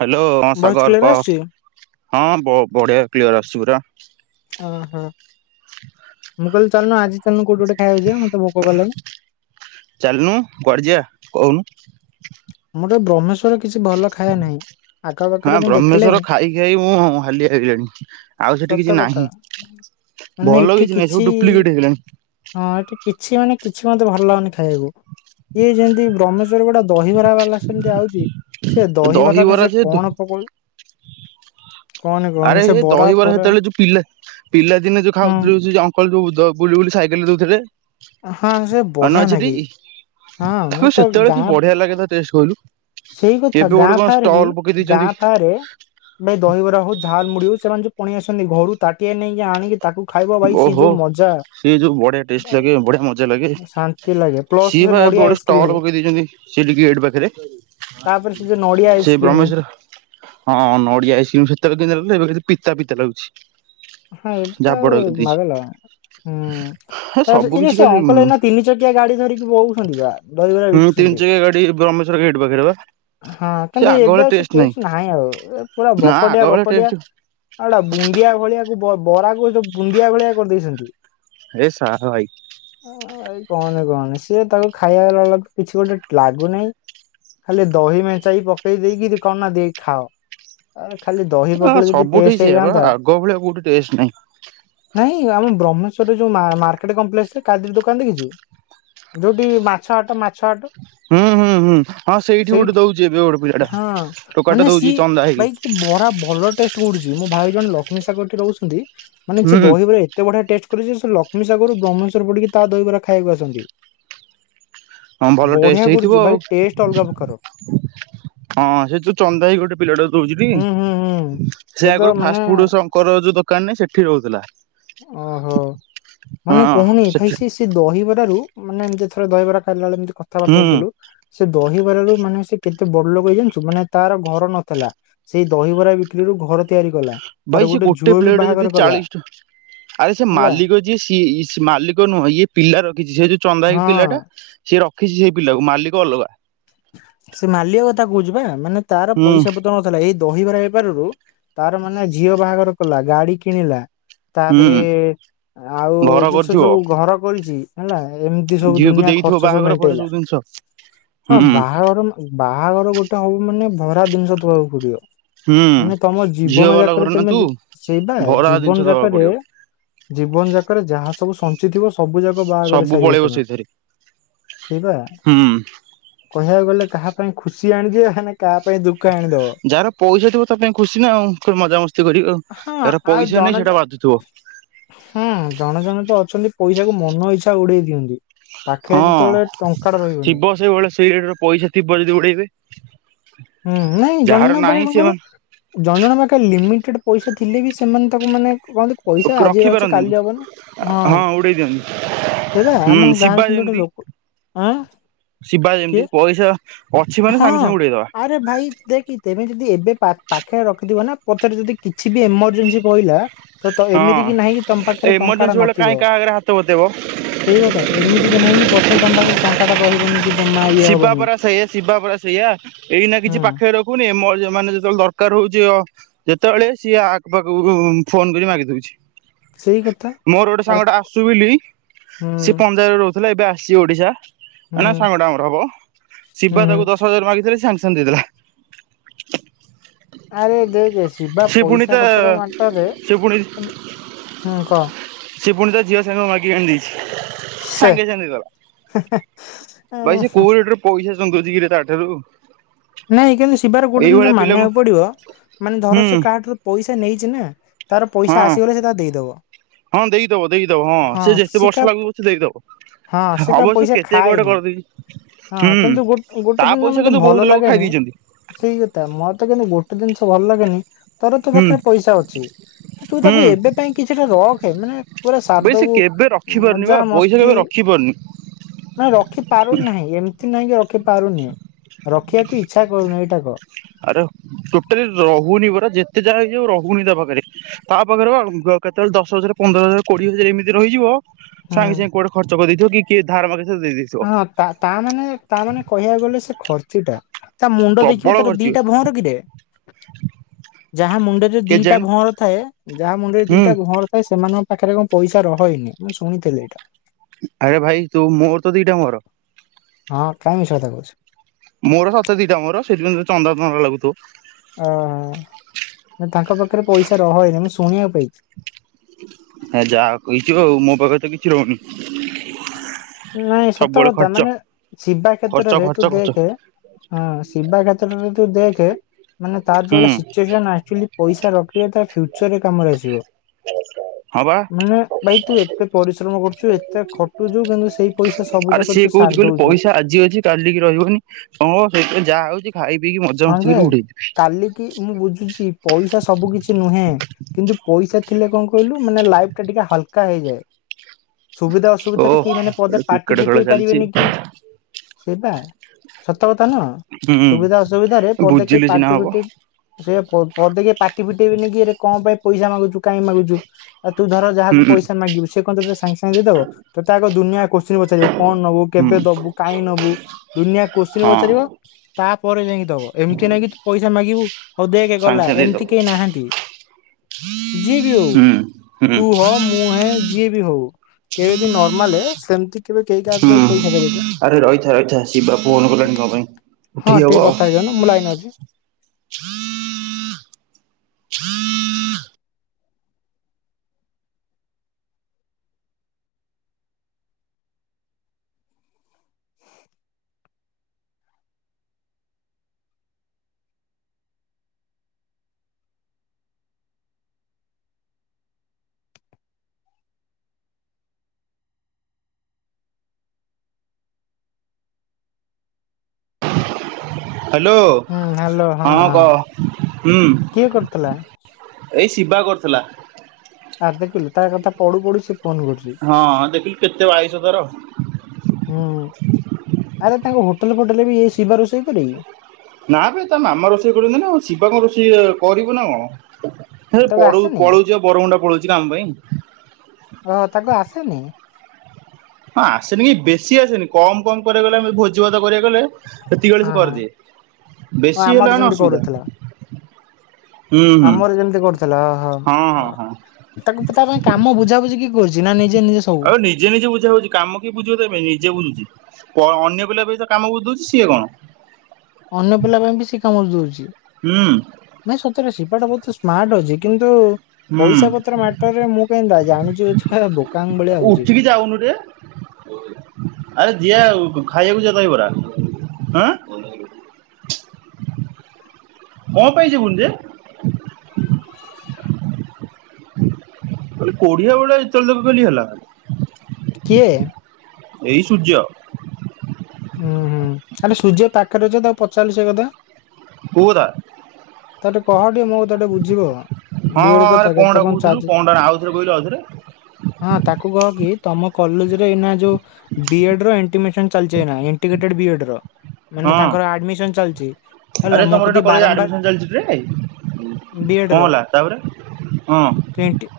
Hello ହଁ voice ସାଗର clear କଁ ଆସୁଛି? ହଁ ବ ବଢ଼ିଆ କ୍ଲିଅର ଆସଛି ପୁରା। ଓହୋ। ମୁଁ କହିଲି ଚାଲୁନ ଆଜି ଚାଲୁନ କୋଉଠି ଗୋଟେ ଖାଇବାକୁ ଯିବା ମତେ ଭୋକ କଲାଣି। ଚାଲୁନୁ କୁଆଡ଼େ ଯିବା କହୁନୁ। ମୋତେ ବ୍ରହ୍ମେଶ୍ଵର କିଛି ଭଲ ଖାଇବା ନାହିଁ। ହଁ ଆଖପାଖରେ ମୁଁ ବ୍ରହ୍ମେଶ୍ଵର ଦେଖିଲିଇଁ ଖାଇ ଖାଇ ମୁଁ ହାଲିଆ ହେଇଲିଣି ଆଉ ସେଠି କିଛି ସତ କଥା ନାହିଁ। ମାନେ ଭଲ ଏଠି କିଛି ନାହିଁ ସବୁ ଡୁପ୍ଲିକେଟ୍ ହେଇଗଲାଣି। ହଁ ଏଠି କିଛି ମାନେ କିଛି ମତେ ଭଲ ଲାଗୁନି ଖାଇବାକୁ। ଇଏ ଯେମିତି ବ୍ରହ୍ମେଶ୍ୱରରେ ଗୋଟିଏ ଦହିଭା ସେମିତି ଆଉଚି ସେ ଦହିଭାତରେ ଦହିବରା ଯେ ସେକଣ ପକଉ କହନି କହନି ଆରେ ସେ ବରା ଦହିବରା ଫରା ସେତେଳେ ଯୋଉ ପିଲା ପିଲାଦିନେ ଯେଉଁ ହଁ ଖାଉଥିଲୁ ସେଯଉ ଅଙ୍କ ଲ ବୁ ବୁଲି ସାଇକେଲରେ ଦଉଥିଲେ ହଁ ସେ ମନେ ବଢ଼ିଆ ଅଛି ଟି? ନାଗେ ହଁ ତାକୁ ମୁଁତ ସେତେବେଳେ କି ଗାଁ ବଢିଆ ଲାଗେ ତା ଟେଷ୍ଟ କହିଲୁ ସେଇ କଥା ଏବେ ଗୋଟେ ଗାଁ କଣ ଫରେବି ଷ୍ଟଲ ପକେଇ ଦେଇଛନ୍ତି ଗାଁ ଫାରେ ଭାଇ ଦହିବରା ହଉ ଝାଲ୍ ମୁୁଡ଼ି ହଉ ସେମାନେ ଯୋଉ ପଣି ଆସନ୍ତି ଘରୁ ତାଟିଆ ନେଇକି ଆଣିକି ତାକୁ ଖାଇବ ଭାଇ ସିଏ ଓହୋ ଯେଉଁ ମଜା ସିଏ ଯୋଁ ବଢ଼ିଆ ଟେଷ୍ଟ ଭାଇ ଲାଗେ ବଢ଼ିଆ ମଜା ଲାଗେ ଶାନ୍ତି ଲାଗେ ପ୍ଲସ୍ ସେ ସିଏବା ଏବେ ନଡିଆ ଗୋଟେ ଆଇସ୍କ୍ରିମ ଷ୍ଟଲ୍ ପକେଇ ଦେଇଚନ୍ତି। ସେଇଟି ଗେଟ୍ ପାଖରେ ତାପରେ ଯୋଉ ନଡିଆ ସେ ଆଇସ୍କ୍ରିମ ବ୍ରହ୍ମେଶ୍ଵର ହଁ ନଡ଼ିଆ ଆଇସ୍କ୍ରିମ୍ ସେତେବେଳେ କେମିତି ଏବେ ପିତା ପିତା ଲାଗୁଚି। ହଁ ଏବେ ଆଉ ମାଗଲା ହୁଁ ହେ ତାପରେ ସେ ସବୁ ଅଙ୍କଲ ଏଇନା କିଛି ସେ ଖାଲି ଅଙ୍କଲ ଏଇନା ତିନି ଚକିଆ ଗାଡ଼ି ଧରିକି ବୋଉଛନ୍ତିବା। ହଁ ତିନି ଚିକିଆ ଗାଡ଼ି ବ୍ର‌ହ୍ମେଶ୍ବର ଗେଟ୍ ପାଖରେ ବା। ହଁ ସେ କିନ୍ତୁ ଆଗ ଏବେ ଭଳିଆ ଟେଷ୍ଟ ସେଟେଷ୍ଟ ନାହିଁ ଆଉ ଏ ପୁରା ନା ଆଗ ବକଟିଆ ଭଳିଆ ବକଟିଆ ଟେଷ୍ଟ ଆଉଟା ବୁନ୍ଦିଆ ଭଳିଆକୁ ପ ବରାକୁ ସେ ବୁନ୍ଦିଆ ଭଳିଆ କରିଦେଇଚନ୍ତି। ଏ ଶଳା ଭାଇ। ଭାଇ କହନି କହନି ସିଏ ତାକୁ ଖାଇବା ବାଲା କିଛି ଗୋଟେ ଲାଗୁନେହିଁ ଖାଲି ଦହି ମେଚାଇ ପକେଇ ଦେଇକି କଣନା ଦେଇ ଖାଅ। ଆ ଖାଲି ଦହି ଆ ପକେଇଲେ ଯଦି ସବୁଠି ଟେଷ୍ଟ ସେଇଆ ବା ହେଇଯାଆନ୍ତା ଆଗ ଭଳିଆ କୋଉଠି ଟେଷ୍ଟ ନାହିଁ। ନାଇଁ ଆମ ବ୍ରହ୍ମେଶ୍ୱରେଉ ମା ମାର୍କେଟ କମ୍ପ୍ଲେକ୍ସରେ କାର ଦୋକାନ ଦେଖିଚୁ? ଯୋଉଟିି ମାଛ ହାଟ ମାଛ ହାଟ ହୁଁ ହୁଁ ହୁଁ ହଁ ସେଇଠି ଗୋଟେ ଦଉଚି ଏବେ ଗୋଟେ ପିଲାଟା ହଁ ଟୋକାଟେ ମାନେ ଦଉଚି ସିଏ ଚନ୍ଦା ଭାଇ ହେଇକି। ବରା ଭଲ ଟେଷ୍ଟ ବଡ଼ୁଚି ମୋ ଭାଇ ଜଣେ ଲକ୍ଷ୍ମୀ ସାଗରଟି ରହୁଛନ୍ତି ମାନେ ସେ ହୁଁ। ଦହିବାର ଏ ତେ ବଢିଆ ଟେଷ୍ଟ କରିଚି ସେଲକ୍ଷ୍ମୀ ସାଗରରୁ ବ୍ରହ୍ମେଶ୍ୱର ପିଟିକି ତାଦହିବାର ଖାଇବାକୁ ଆସନ୍ତି। ହଁ ଭଲ ଟେଷ୍ଟ ବଢିଆ ହେଇଥିବ କରୁଛି ଆଉ ଭାଇ ଟେଷ୍ଟ ଅଲଗା ପକାର। ହଁ ସେ ଯୋଉ ଚନ୍ଦା ହେଇ ଗୋଟେ ପିଲାଟା ଦଉଚି ଟି ହୁଁ ହୁଁ ହୁଁ। ସେ ତ ଆଗରୁ ମାନେ ଫାଷ୍ଟ ଫୁଡ ଶଙ୍କର ଯୋଉ ତ ଦୋକାନ ନାଇଁ ସେଠି ରହୁଥିଲା। ଓହୋ ହଁ ମାନେ କହୁନି ଭାଇ ସେଠି ସେସ୍ ସେ ଦହିବରା ରୁ ମାନେ ଏମିତି ଥରେ ଦହିବରା ଖାଇଲା ବେଳେ ଏମିତି ହୁଁ କଥାବାର୍ତା ହଉଥୁଲୁ। ସେ ଦହିବରାରୁ ମାନେ ସେ କେତେ ବଡ଼ ଲୋକ ହେଈଛି ଜାଣିଛୁ ମାନେ ତାର ଘର ନଥେଲା। ସେଇ ଦହିବରା ବିକ୍ରି ରୁ ଘର ତିଆରି କଲା। ତାର ଭାଇ ସେ ଗୋଟେ ଝୁଅ ବି ପ୍ଲେଟ୍ ବାହାଘର ଯଦି କଲା ଚାଳିଶ ଟ ଆରେ ସେ ହେଲା ମାଲିକ ଯିଏ ସି ମାଲିକ ନୁହେଁ ଇଏ ପିଲା ରଖିଛି ସେ ଯୋଉ ଚନ୍ଦା ହେଇ ହଁ ପିଲାଟା। ସିଏ ରଖିଜି ସେଇ ପିଲାକୁ ମାଲିକ ଅଲଗା। ସେ ମାଲିକ କଥା କହୁଛି ବା ମାନେ ତାର ହୁଁ ପଇସା ପତର ନ ଏଇ ଦହିବରା ବେପାରରୁ ତାର ମାନେ ଝିଅ ବାହାଘର କଲା ଗାଡି କିଣିଲା। ତାପରେ ହୁଁ ଆଉ ଘର ଜିନିଷ କରିଥିବ ଯଉ ଘର କରିଛି। ହେଲା ଏମିତି ସବୁ ଦୁନିଆ ଖର୍ଚ ସବୁ ମେଣ୍ଟେଇଲା। ଶ ହଁ ବାହାଘର ବାହାଘର ଗୋଟେ ହବ ମାନେ ଭରା ଜିନିଷ ଥୋଈବାକୁ ପଡିବ। ହୁଁ ମାନେ ତମ ଝିଅ ଜୀବନ ବାଲା ଯାକରେ ଘର ନା ତମେ ତୁ ସେଇବା ଭରା ଜିନିଷ ଜୀବନ ଦବାକୁ ଯାକରେ। ପଡିବ ଜୀବନ ଯାକରେ ଯାହା ସବୁ ସ ଚି ଥିବ ସବୁ ଯାକ ବାହାଘରେ ସବୁ ସାରିବ ପଳେଇବ ତମେ ସେଇଥିରେ ସେଇବା। ହୁଁ। କହିବାକୁ ଗଲେ କାହା ପାଇଁ ଖୁସି ଆଣିଦିଏ ହେଲେ କାହା ପାଇଁ ଦୁଃ ଯାହାର ପଇସା ଥିବ ତାପାଇଁ ଖୁସି ନା ଆଉ ମଜାମସ୍ତି କରିବ ହଁ ଯାର ଆଉ ପଇସା ଜଣେ ନାଇଁ ଜ- ସେଟା ବାଧୁଥିବ। ହୁଁ ଜଣେ ଜଣେ ତ ଅଛନ୍ତି ପଇସାକୁ ମନ ଇଚ୍ଛା ଉଡେଇ ଦିଅନ୍ତି। ପାଖରେ ହଁ ଯେତେବେଳେ ଟଙ୍କାଟା ରହିବନି ଥିବ ସେଇଭଳି ସେଇ ରେଟରେ ପଇସା ଥିବ ଯଦି ଉଡେଇବେ। ହୁଁ ନାଇଁ ଜଣ ଯାହାର ଜଣ ପାଖେ ନାହିଁ କଣ କହିଲୁ। ସେମାନେ ଜଣ ଜଣ ପାଖେ ଲିମିଟେଡ ପଇସା ଥିଲେ ବି ସେମାନେ ତାକୁ ମାନେ। କୁହନ୍ତି ପଇସା ରଖି ଆଜିର ଅଛି ପାରନ୍ତିନି କାଲି ହବନି ହଁ। ଉଡେଇ ଦିଅନ୍ତି ସେଇ ବା ହୁଁ ଆମ ଗାଁ ରେ ଶିବା ସେମିତି ଗୋଟେ ଯେମିତି ଲୋକ ଆଁ ଶିବା କିଏ ଯେମିତି ପଇସା ଅଛି ମାନେ ହଁ ସାଙ୍ଗେ ସାଙ୍ଗେ ଉଡେଇଦବା। ଆରେ ଭାଇ ଦେଖି ତେମେ ଯଦି ଏବେ ପା ପାଖେରେ ରଖିଥିବ ନା ପଛରେ ଯଦି କିଛି ବି ଏମରଜେନ୍ସି ପଇଲା ତ ତ ହଁ ଏମିତି କିି ନାହିଁ କି ତମ ପାଖରେ ଟଙ୍କା ଟା ଏମର୍ଜେନ୍ସି ବେଳେ କାହିଁ ନଥିବ। କାହା ଆଗରେ ହାତ ବତେଇବ ସେଇକଥା ଏମିତି କି ନାହିଁକି ପଛରେ ତମ ପାଖରେ ଟଙ୍କା ଟା ରହିବନି କି ଜମା ଇଏ ଶିବା ହବନି ପରା ସେଇୟା ଶିବା ପରା ସେଇୟା ଏଇ ନା କିଛି ହୁଁ। ପାଖେ ରଖ ଫୁନି ମୋ ମାନେ ଯେତେବେଳେ ଦରକାର ହଉଚି ଅ। ଯେତେବେଳେ ସିଏ ଆଖ ପାଖକୁ ଫୋନ କରି ମାଗିଦଉଛି। ସେଇ କଥା ମୋର ଗୋଟେ ଆରେ ସାଙ୍ଗଟା ଆସୁ ବିଲି ହୁଁ ସେ ପଞ୍ଜାଵରେ ରହୁ ଏବେ ଆସିଛି ଓଡ଼ିଶା ମାନେ ହୁଁ ସାଙ୍ଗଟା ଆମର ହବ ହୁଁ ସିଵା ତାକୁ ହୁଁ ଦଶହ ହଜାର ମାଗିଥିଲି ସାଙ୍ଗେ ସାଙ୍ଗେ ଦେଇ ଦେଲା। ଆରେ ଦେଖେ ଶିବା ସେ ପୁଣି ପଇସା ତା ପତ୍ର ମାଟର ରେ। ସେ ପୁଣି ସେ ପୁଣି ତା ଝିଅ ସାଙ୍ଗ ମାଗିକି ଆଣି ଦେଇଛି ସାଙ୍ଗେ ସାଙ୍ଗେ ଦେଇଦେଲା। ହେ ହେ ଭାଇ ସେ କୋଉ ରେଟରେ ପଇସା ଚନ୍ଦଉଛି କିରେ ତା ଠାରୁ। ନାଇଁ କିନ୍ତୁ ଶିବାର ଗୋଟେ ଯିନିଷ ମାନିବାକୁ ପଡିବ ମାନେ ଧର ହୁଁ ସେ କାହାଠାରୁ ପଇସା ନେଇଛି ନା। ତାର ପଇସା ହଁ ଆସିଗଲେ ସେ ତା ଦେଇଦବ। ହଁ ଦେଇଦବ ଦେଇଦବ ହଁ ସେ ଯେତେ ବର୍ଷ ଲାଗୁ ସେ ଦେଇଦବ। ହଁ ସେ କା ଅବଶ୍ୟ ପଇସା କେତେ ଗୋଟେ ଖାଏନି କରିଦେଇଛି ହଁ ହୁଁ କିନ୍ତୁ ଗୋ ତା ଗୋଟେ ଜିନିଷ ପଇସା ମତେ କିନ୍ତୁ ବହୁତ ଲୋକ ଖାଇ ଦେଇଛନ୍ତି [inaudible] ସେଇ କଥା ମତେ କିନ୍ତୁ ଗୋଟେ ଜିନିଷ ଭଲ ଲାଗେନି [unintelligible] ତୋ ହୁଁ ପାଖରେ ପଇସା ଅଛି। ତୁ ତୁ ହୁଁ ତାକୁ ଏବେ ପାଇଁ କିଛିଟା ରଖେ ମାନେ ପୁରା ସାରଦବୁ। ଏବେ ରଖିପାରୁନି ବା ପଇସା କେବେ ରଖିପାରୁନି। ନା ରଖିପାରୁନି ନାହିଁ, ଏମତି ନାହିଁ କିି ରଖିପାରୁନି। ରଖିବାକୁ ଇଚ୍ଛା କରୁନୁ ଏଇଟା କହ। ଆରେ ଟୋଟାଲି ରହୁନି ପରା ଯେତେ ଯାହା ହେଇଯାଉ ରହୁନି ତାପାଖରେ। ତା ପାଖରେ ପା କେତେବେଳେ ଦଶ ହଜାର ପନ୍ଦର ହଜାର କୋଡିଏ ହଜାର ଏମିତି ରହିଯିବ ହୁଁ। ସାଙ୍ଗେ ସାଙ୍ଗେ କୁଆଡେ ଖର୍ଚ କରି ଦେଇଥିବ କି କିଏ ଧାର ମାଗିଥିବ ଦେଇଦେଇ ହଁ ତା ତା ମାନେ ତା ମାନେ କହିବାକୁ ଗଲେ ସେ ଖର୍ଚ୍ଚିଟା। ତାମୁଣ୍ଡ ଦେଖିବୁ ପ୍ରବଳ ତାର ଖର୍ଚ୍ଚ ଦିଟା ଭଅଁର କିରେ? ଯାହା ମୁଣ୍ଡରେ ଦିଟା କେଜାଣି ଭଅଁର ଥାଏ, ‌ ଯାହା ମୁଣ୍ଡରେ ହୁଁ ଦିଟା ଭଅଁର ଥାଏ ସେମାନେ ପାଖରେ କଣ ପଇସା ରହଏନି ମୁଁ ଶୁଣିଥିଲି ଏଇଟା। ଆରେ ଭାଇ ତୁ ମୋର ତ ଦିଟା ଭଅଁର। ହଁ କାଇଁ ମିଛ କଥା କହୁଛୁ? ମୋର ସତରେ ଦିଟା ମୋର ସେଇଥି ପାଇଁ ତୋତେ ଚନ୍ଦା ଚନ୍ଦା ଲାଗୁଥିବ। ଓହୋଃ, ନାଇଁ ତାଙ୍କ ପାଖରେ ପଇସା ରହେନି ମୁଁ ଶୁଣିବାକୁ ପାଇଛି। ହେ ଯାହା କହିଛୁ ଆଉ, ମୋ ପାଖରେ ତ କିଛି ରହୁନି। ନାଇ ସବୁବେଳେ ସତକଥା ଖର୍ଚ୍ଚ ମାନେ ଶିବା ଖର୍ଚ୍ଚ କ୍ଷେତ୍ରରେ ତୁ ଖର୍ଚ୍ଚ ଖର୍ଚ୍ଚ ଦେଖେ। ହଁ ଶିବା କ୍ଷେତ୍ରରେ ତୁ ଦେଖେ ମାନେ ତାର ହୁଁ ଯୋଉଭଳିଆ ସିଚୁଏସନ୍ ଆକ୍ଚୁଆଲି ପଇସା ରଖିଲେ ତା ଫ୍ୟୁଚରରେ କାମରେ ଆସିବ, ହଁ ବା ମାନେ ଭାଇ ତୁ ଏତେ ପରିଶ୍ରମ କରୁଛୁ, ଏତେ ଖଟୁଛୁ କିନ୍ତୁ ସ୍ ଆରେ ସିଏ କହୁଛି କହିଲୁ ପଇସା ଆଜି ଅଛି କାଲିକି ରହିବନି, [unintelligible] ସେଇଥିପାଇଁ ଯାହା ଆଉଛି ଖାଇ ପିଇକି ମର୍ ହଁ ଯେ କାଲିକିି ମୁଁ ବୁଝୁଛି ପଇସା ସବୁ କିଛି ନୁହେଁ। କିନ୍ତୁ ପଇସା ଥିଲେ କଣ କହିଲୁ ମାନେ ଲାଇଫଟା ଟିକେ ହାଲକା ହେଇଯାଏ। ସୁବିଧା ଓ ଅସୁବିଧାରେ କେହି ମାନେ ପଦେ ଗୋଟେ ପାଟି କ୍ରିକେଟ ଖେଳ ଫିଟେଇ ଚାଲିଛି ପାରିବେନି କି ସେଇ ପା ସତ କଥା ନୁହଁ ସୁବିଧା ହୁଁ ଅସୁବିଧରେ ପଦେ କେହି ବୁଝିଲେ ସିନା ପାଟି ହବ ଫିଟେଇ ସେଇଆ ପ ପଦେ କେହି ପାଟି ‌ଫିଟେଇବେନି କିରେ କଣ ପାଇଁ ପଇସା ମାଗୁଛୁ କାଇଁ ମାଗୁଛୁ, ଆଉ ତୁ ଧର ହୁଁ ଯାହାକୁ ପଇସା ମାଗିବୁ ସେ କଣ ତତେ ସାଙ୍ଗେ ସାଙ୍ଗେ ଦେଇଦବ? ତତେ ଆଗ ଦୁନିଆ କୋଶ୍ଚିନ୍ ପଚାରିବ। କଣ ନବୁ ହୁଁ କେବେ ଦବୁ କାଇଁ ନବୁ ଦୁନିଆ କୋଶ୍ଚିନ ହଁ ପଚାରିବ ତାପରେ ଯାଇଁକି ଦବ, ଏମିତି ନାଇଁ କି ତୁ ପଇସା ମାଗିବୁ ହଉ ଦେଖେ ସାଙ୍ଗେ ଗଲା, ସାଙ୍ଗେ ଏମିତି ଦେଇଦବ କେହି ନାହାନ୍ତି ଯିଏବି ହଉ ହୁଁ ହୁଁ ତୁ ହଅ ମୁଁ ହେ ଯିଏ ବି ହଉ, କେବେ ବି ନର୍ମାଲେ ସେମିତି କେବେ କେହି କାହାକୁ କେହି ହୁଁ ପଇସା ଦେବେନି। ଆରେ ରହିଥା ରହିଥା ଶିବା ଫୋନ୍ କଲାଣି କଣ ପାଇଁ ହଁ ଉଠେଇ ହବ? [inaudible] ମୁଁ ଲାଇନେ ଅଛି। ହଁ ହ୍ୟାଲୋ ହଁ କହ ହୁଁ। କିଏ କରିଥିଲା ଏଇ ଶିବା କରୁଥିଲା। ଆର୍ ଦେଖିଲୁ ତା କଥା ପଡ଼ୁ ପଡ଼ୁ ସେ ଫୋନ କରୁଛି। ହଁ ଦେଖିଲୁ କେତେ ଆୟୁଷ ତାର। ହୁଁ-ଉ-ଉ ଆରେ ତାଙ୍କ ହୋଟେଲେ ଫୋଟେଲେ ବି ଏଇ ଶିବା ରୋଷେଇ କରେ କି? ନା ବେ ତା ମାମା ରୋଷେଇ କରନ୍ତି ନା ଆଉ ଶିବା କଣ ରୋଷେଇ କରିବ ନା କଣ। ସେ ତାକୁ ପଡୁ ଆସେନି? ପଳଉଛି ଆଉ ବରମୁଣ୍ଡା ପଳଉଛି କାମ ପାଇଁ। ଓହୋ ତାକୁ ଆସେନି? ହଁ ଆସେନି କି ବେଶୀ ଆସେନି କମ କମ କରିବାକୁ ଗଲେ ଭୋଜି ଭାତ କରିବାକୁ ଗଲେ ହେତିକିବେଳେ ହଁ ମୁଁ ହଁ କରିଦିଏ ଓ ବେଶୀ ଆମର ହେଲା ମାନେ ଯେମିତି ଅସୁବିଧା। କରୁଥିଲା ହୁଁ ହୁଁ ଆମର ଯେମିତି କରୁଥିଲା ହଁ ହଁ ଓହୋ। ହଁ। ତାକୁ ତା ପାଇଁ କାମ ବୁଝାାବୁଝି କିଏ କରୁଛି ନା ନିଜେ ନି ଆଉ ନିଜେ ନିଜେ ବୁଝା ହଉଛି କାମ କିଏ ବୁଝିବ ତେବେ ନିଜେ ବୁଝୁଛି। ଅନ୍ୟ ପିଲା ବି ତ କାମ ବୁଝି ଦଉଛି ସିଏ କଣ। ଅନ୍ୟ ପିଲା ପାଇଁ ବି ସେ କାମ ବୁଝି ଦଉଛି। ହୁଁ ନାଇଁ ସତରେ ସିପାଟା ବହୁତ ସ୍ମାର୍ଟ ଅଛି କିନ୍ତୁ ହୁଁ। ପଇସା ପତ୍ର ମାଟର ରେ ମୁଁ କାହିଁ ଦାୟୀ ଜାଣିଛି ଛୁଆଟା ବୋକାଙ୍ଗ ଭଳିଆ ହଉଛି। କି ଯାାଉନୁ ରେ। ଆରେ ଦିଅ ଆଉ ଖାଇବାକୁ ଯିିବା ଦହି ବରା ହାଁ। ମ [unintelligible] କଅଁ ପାଇଁ ଯିବୁନ ଯେ ଖାଲି କୋଢିଆ ବେଳିଆ ଯେତେବେଳେ ଦେଖିବୁ ଖଲି ହେଲା। କିଏ? ଏଇ ସୂର୍ଯ୍ୟ। ଉୁଁ ହୁଁ ଆରେ ସୂର୍ଯ୍ୟ ପାଖରେ ଅଛ ତାକୁ ପଚାରିଲୁ ସେଇ କଥା। କୋଉଦା। ତା ଟେ କହ ଟେ ମୋ କଥାଟେ ବୁଝିବ। ହଁ ବିଏଡ କଥା ହଁରେ କେତେ କଅଁଟା କଣ କହୁଥିଲୁ ଚାର୍ଜ କଅଟା ଆଉଥରେ କହିଲୁ ଆଉଥରେ। ହଁ ତାକୁ କହ କି ତମ କଲେଜରେ ଏଇନା ଯୋଉ ବି ଏଡ ର ଏଣ୍ଟିମେସନ ଚାଲି ଯିଏ ନାହିଁଇଣ୍ଟିଗ୍ରେଟେ ବିୟଡର। ମାନେ ତାଙ୍କର ହଁ ଆଡମିସନ ଚାଲିଛି ଆରେ ହେଲା ମୋ କଢିକୁ ବାରମ୍ବାର ବିଏଡ୍ କଅଁ ର ହେଲା ତାପରେ ହଁ।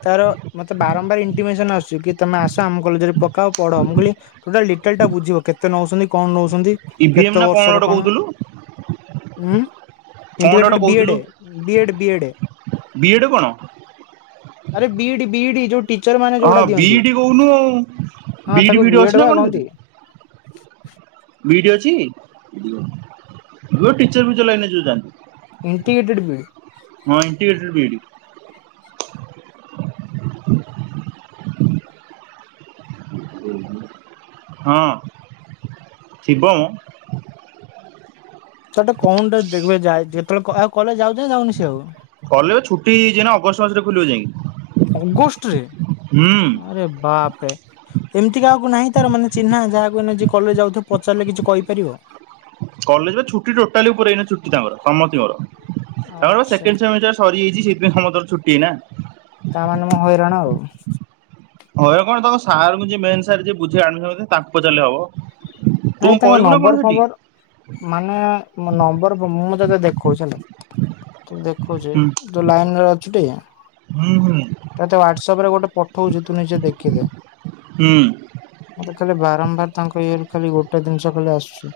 ତାର ମତେ ବାରମ୍ବାର ଇଣ୍ଟିମେସନ ଆସୁଛି କି ତମେ ଆସ ଆମ କଲେଜରେ ପକାଅ ପଢ ମୁଁ କହିଲି ଟୋଟାଲ ଡିଟେଲ ଟା ବୁଝିବ କେତେ ନଉଛନ୍ତି କଣ ନଉଛନ୍ତି ଇଭିଏମ୍ କେତେ ନା ବର୍ଷର ଗୋଟେ କଣ କହୁଥିଲୁ କଣଟା ଗୋଟେ ଉଇଣ୍ଟିଗ୍ରେଟେଡ କହୁଥିଲୁ ବିଏଡ ବି ଏଡ ବିଏଡ। ବିଏଡ୍ କଣ ଆରେ ବିଇଡି ବି ଡି ଯୋଉ ଟିଚର ମାନେ ଯୋଉଟା ଦିଅନ୍ତି ବିଡି କହୁନୁ ଆଉ। ହଁ ବିଇଡି ତାକୁ ଫିଇଡି ଅଛି ବିଏଡ ନା ବା କଣ କହନ୍ତି। ବିଡ୍ ଅଛି ତୁ ଟିଚର ଫିଚରଲାଇନେ ଯୋଯାଆ। ଇଣ୍ଟିଗ୍ରେଣ୍ଟର ବିଡି। ହଁ ଇଣ୍ଟିଗେଟେଡ଼ ବିଡି ହଁ ଥିବ ମ। ସେଟେ କଅଁଟେ ଦେଖିବ ଯେତେବେଳେଉ କଲେଜ ଯାଉଛ ଯାଉନି ସେ ଆଉ? କଲେଜ ଛୁଟି ହେଇଯଛି ନା ଅଗଷ୍ଟ ମାସରେ ଖୋଲିବ ଯାଇକି। ଅଗଷ୍ଟ ରେ ହୁଁ ଆରେ ବାପରେ। ଏମିତି କାହାକୁ ନାହିଁ ତାର ମାନେ ଚିହ୍ନା ଯାହା ଯଏ କଲେଜ ଯାଉଥିବ ପଚାରିଲେ କିଛି କହିପାରିବ? କଲେଜର ଛୁଟି ଟୋଟାଲି ଉପରେଇ ଛୁଟି ତାଙ୍କର ସମଙ୍କର ତାଙ୍କର ଆଚ୍ଛା ସେକେଣ୍ଡି ସରିଯାଇଛି ସେଥିପାଇ ସମସ୍ତର ଛୁଟି ନା ତା ମାନେ ମୁ ହଇରାଣ ଆଉ। ହଇରାନ କଣ ତାଙ୍କ ସାର କୁ ମେନେ ସାରେ ଯିଏ ବୁଝି ଆଡ଼ମିଶନ ତାଙ୍କୁ ପଚାରିଲେ ହବ। ତୁ କଣ ଭାଇ ତାଙ୍କ କରିବୁ ନା କଣ ନମ୍ବର ସେଠି? ଫମ୍ବର ମାନେ ନମ୍ବର ମୁଁ ତତେ ଦେଖଉଛି ହେଲା। ତୁ ଦେଖୁଚି ହୁଁ ତୁ ଲାଇନ୍ ରେ ଅଛୁ ଟି। ହୁଁ- ହୁଁ। ତତେ ହ୍ୱାଟ୍ସଆପ୍ ରେ ଗୋଟେ ପଠଉଚି ତୁ ନିଜେ ଦେଖିଦେ। ହୁଁ। ମତେ ଖାଲି ବାରମ୍ବାର ତାଙ୍କ ଇଏରୁ ଖାଲି ଗୋଟେ ଜିନିଷ ଖାଲି ଆସୁଚି।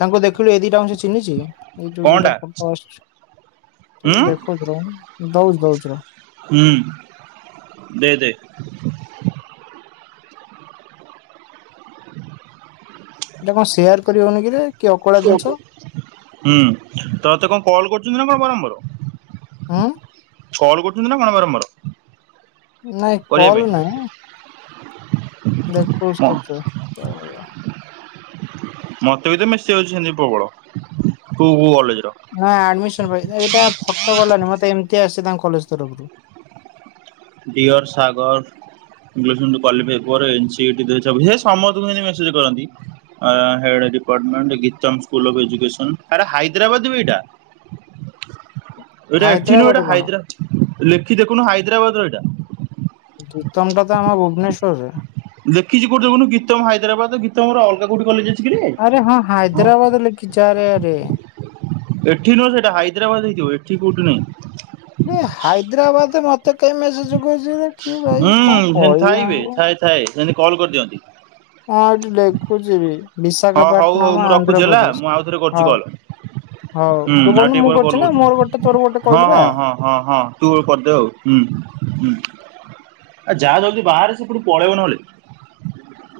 ତାଙ୍କୁ ଦେଖିଲୁ ଏ ଦିଟା ଙ୍କୁ ସେ ଚିହ୍ନିଚି। ଏଇ ଯଉ ଦିଟା କଣଟା ଫଟୋ ଆସୁଚି ହୁଁ ତତେ ଦେଖଉଚି ରହ ଦଉଚି ଦଉଚି ରହ। ହୁଁ ଦେ ଦେ। [inaudible] ଏଇଟା କଣ ସେୟାର କରିହଉନି କିରେ? କି ଅକଳିଆ ହୁଁ ଜିନିଷ ତତେ କଣ କଲ୍ କରୁଚନ୍ତି ନା କଣ ବାରମ୍ବାର? ହଁ। କଲ୍ କରୁଚନ୍ତି ନା କଣ ବାରମ୍ବାର? ନାଇଁ କରିବା ପାଇଁ? କଲ ନାଇଁ। ଦେଖଉଚି ମ ତତେ କୁଆଡେ ଗଲା। ମତେ ବି ତ ମେସେଜ୍ ଯାଉଚି ସେ ନ୍ତି ପ୍ରବଳ କଉ କଉ କଲେଜ ର। ହଁ ଆଡମିସନ୍ ପାଇଁ ଏଇଟା ଫଟୋ ଗଲାଣିି ମତେ ଏମିତି ଆସେ ତାଙ୍କ କଲେଜ୍ ତରଫରୁ। ଡିୟର୍ ସାଗର୍ [unintelligible] ସମସ୍ତଙ୍କୁ ଏମିତି ମେସେଜ୍ କରନ୍ତି। ଆ-ହେଡ୍ ଡିପାଟମେଣ୍ଟ୍ ଗିତମ୍ ସ୍କୁଲ୍ ର। [unintelligible] ଏଇଟା ଆକ୍ଚୁଲି ହାଇଦ୍ରାବାଦ ଗୋଟେ କଣ ହାଇଦ୍ରା ଲେଖି ଦେଖୁନୁ ହାଇଦ୍ରାବାଦ ର ଏଇଟା। ଗିତମ୍ ଟା ତ ଆମ ଭୁବନେଶ୍ୱରରେ। ଦେଖିଚି କଉଠେ କହିଲୁ ଗିତମ ହାଇଦ୍ରାବାଦେ ଗୀତମ ର ଅଲଗା କଉଠି କଲେଜେ ଆରେ ହଁ ହାଇଦ୍ରାବାଦେ ଲେଖିଚି ଆରେ ଆରେ। ଏଠି ନୁହଁ ସେଇଟା ହାଇଦ୍ରାବାଦ୍ ହେଇଥିବ ଏଠି କଉଠି ନାଇଁ। ଏ ହାଇଦ୍ରାବାଦେ ମତେ କେହି ମେସେଜ କରିଚି କି ଭାଇ ହୁଁ କଣ ସେମିତି କହିବେ ଥାଇବେ ଆଙ୍କୁ। ଥାଏ ଥାଏ ସେମିତି କଲ୍ କରିଦିଅନ୍ତି। ହଁ ଏଠି ଦେଖୁଚି ବି ହଁ ହଉ ହଉ ବିଶାଖାପାଟନମ୍ ମୁଁ ରଖୁଛି ହେଲା ଆନ୍ଧ୍ରପ୍ରଦେଶ ମୁଁ ଆଉ ଥରେ କରୁଛି ହଉ। କଲ୍। ହଉ ହୁଁ ତୁ ଆଉ ଟିକେ କରୁନୁ ମୁଁ ପରେ କଲ୍ କରୁଚି ନା କରୁଛି। ମୋର ଗୋଟେ ତୋର ଗୋଟେ ହଁ କହିଲି ବା। ହଁ ହଁ ହଁ -ହଁ ତୁ କରିଦେ ଆଉ ହୁଁ- ହୁଁ। ଆଉ ଯା ଜଲ୍ଦି ବାହାରେ ସେପଟୁ ପଳେଇବ ନହେଲେ।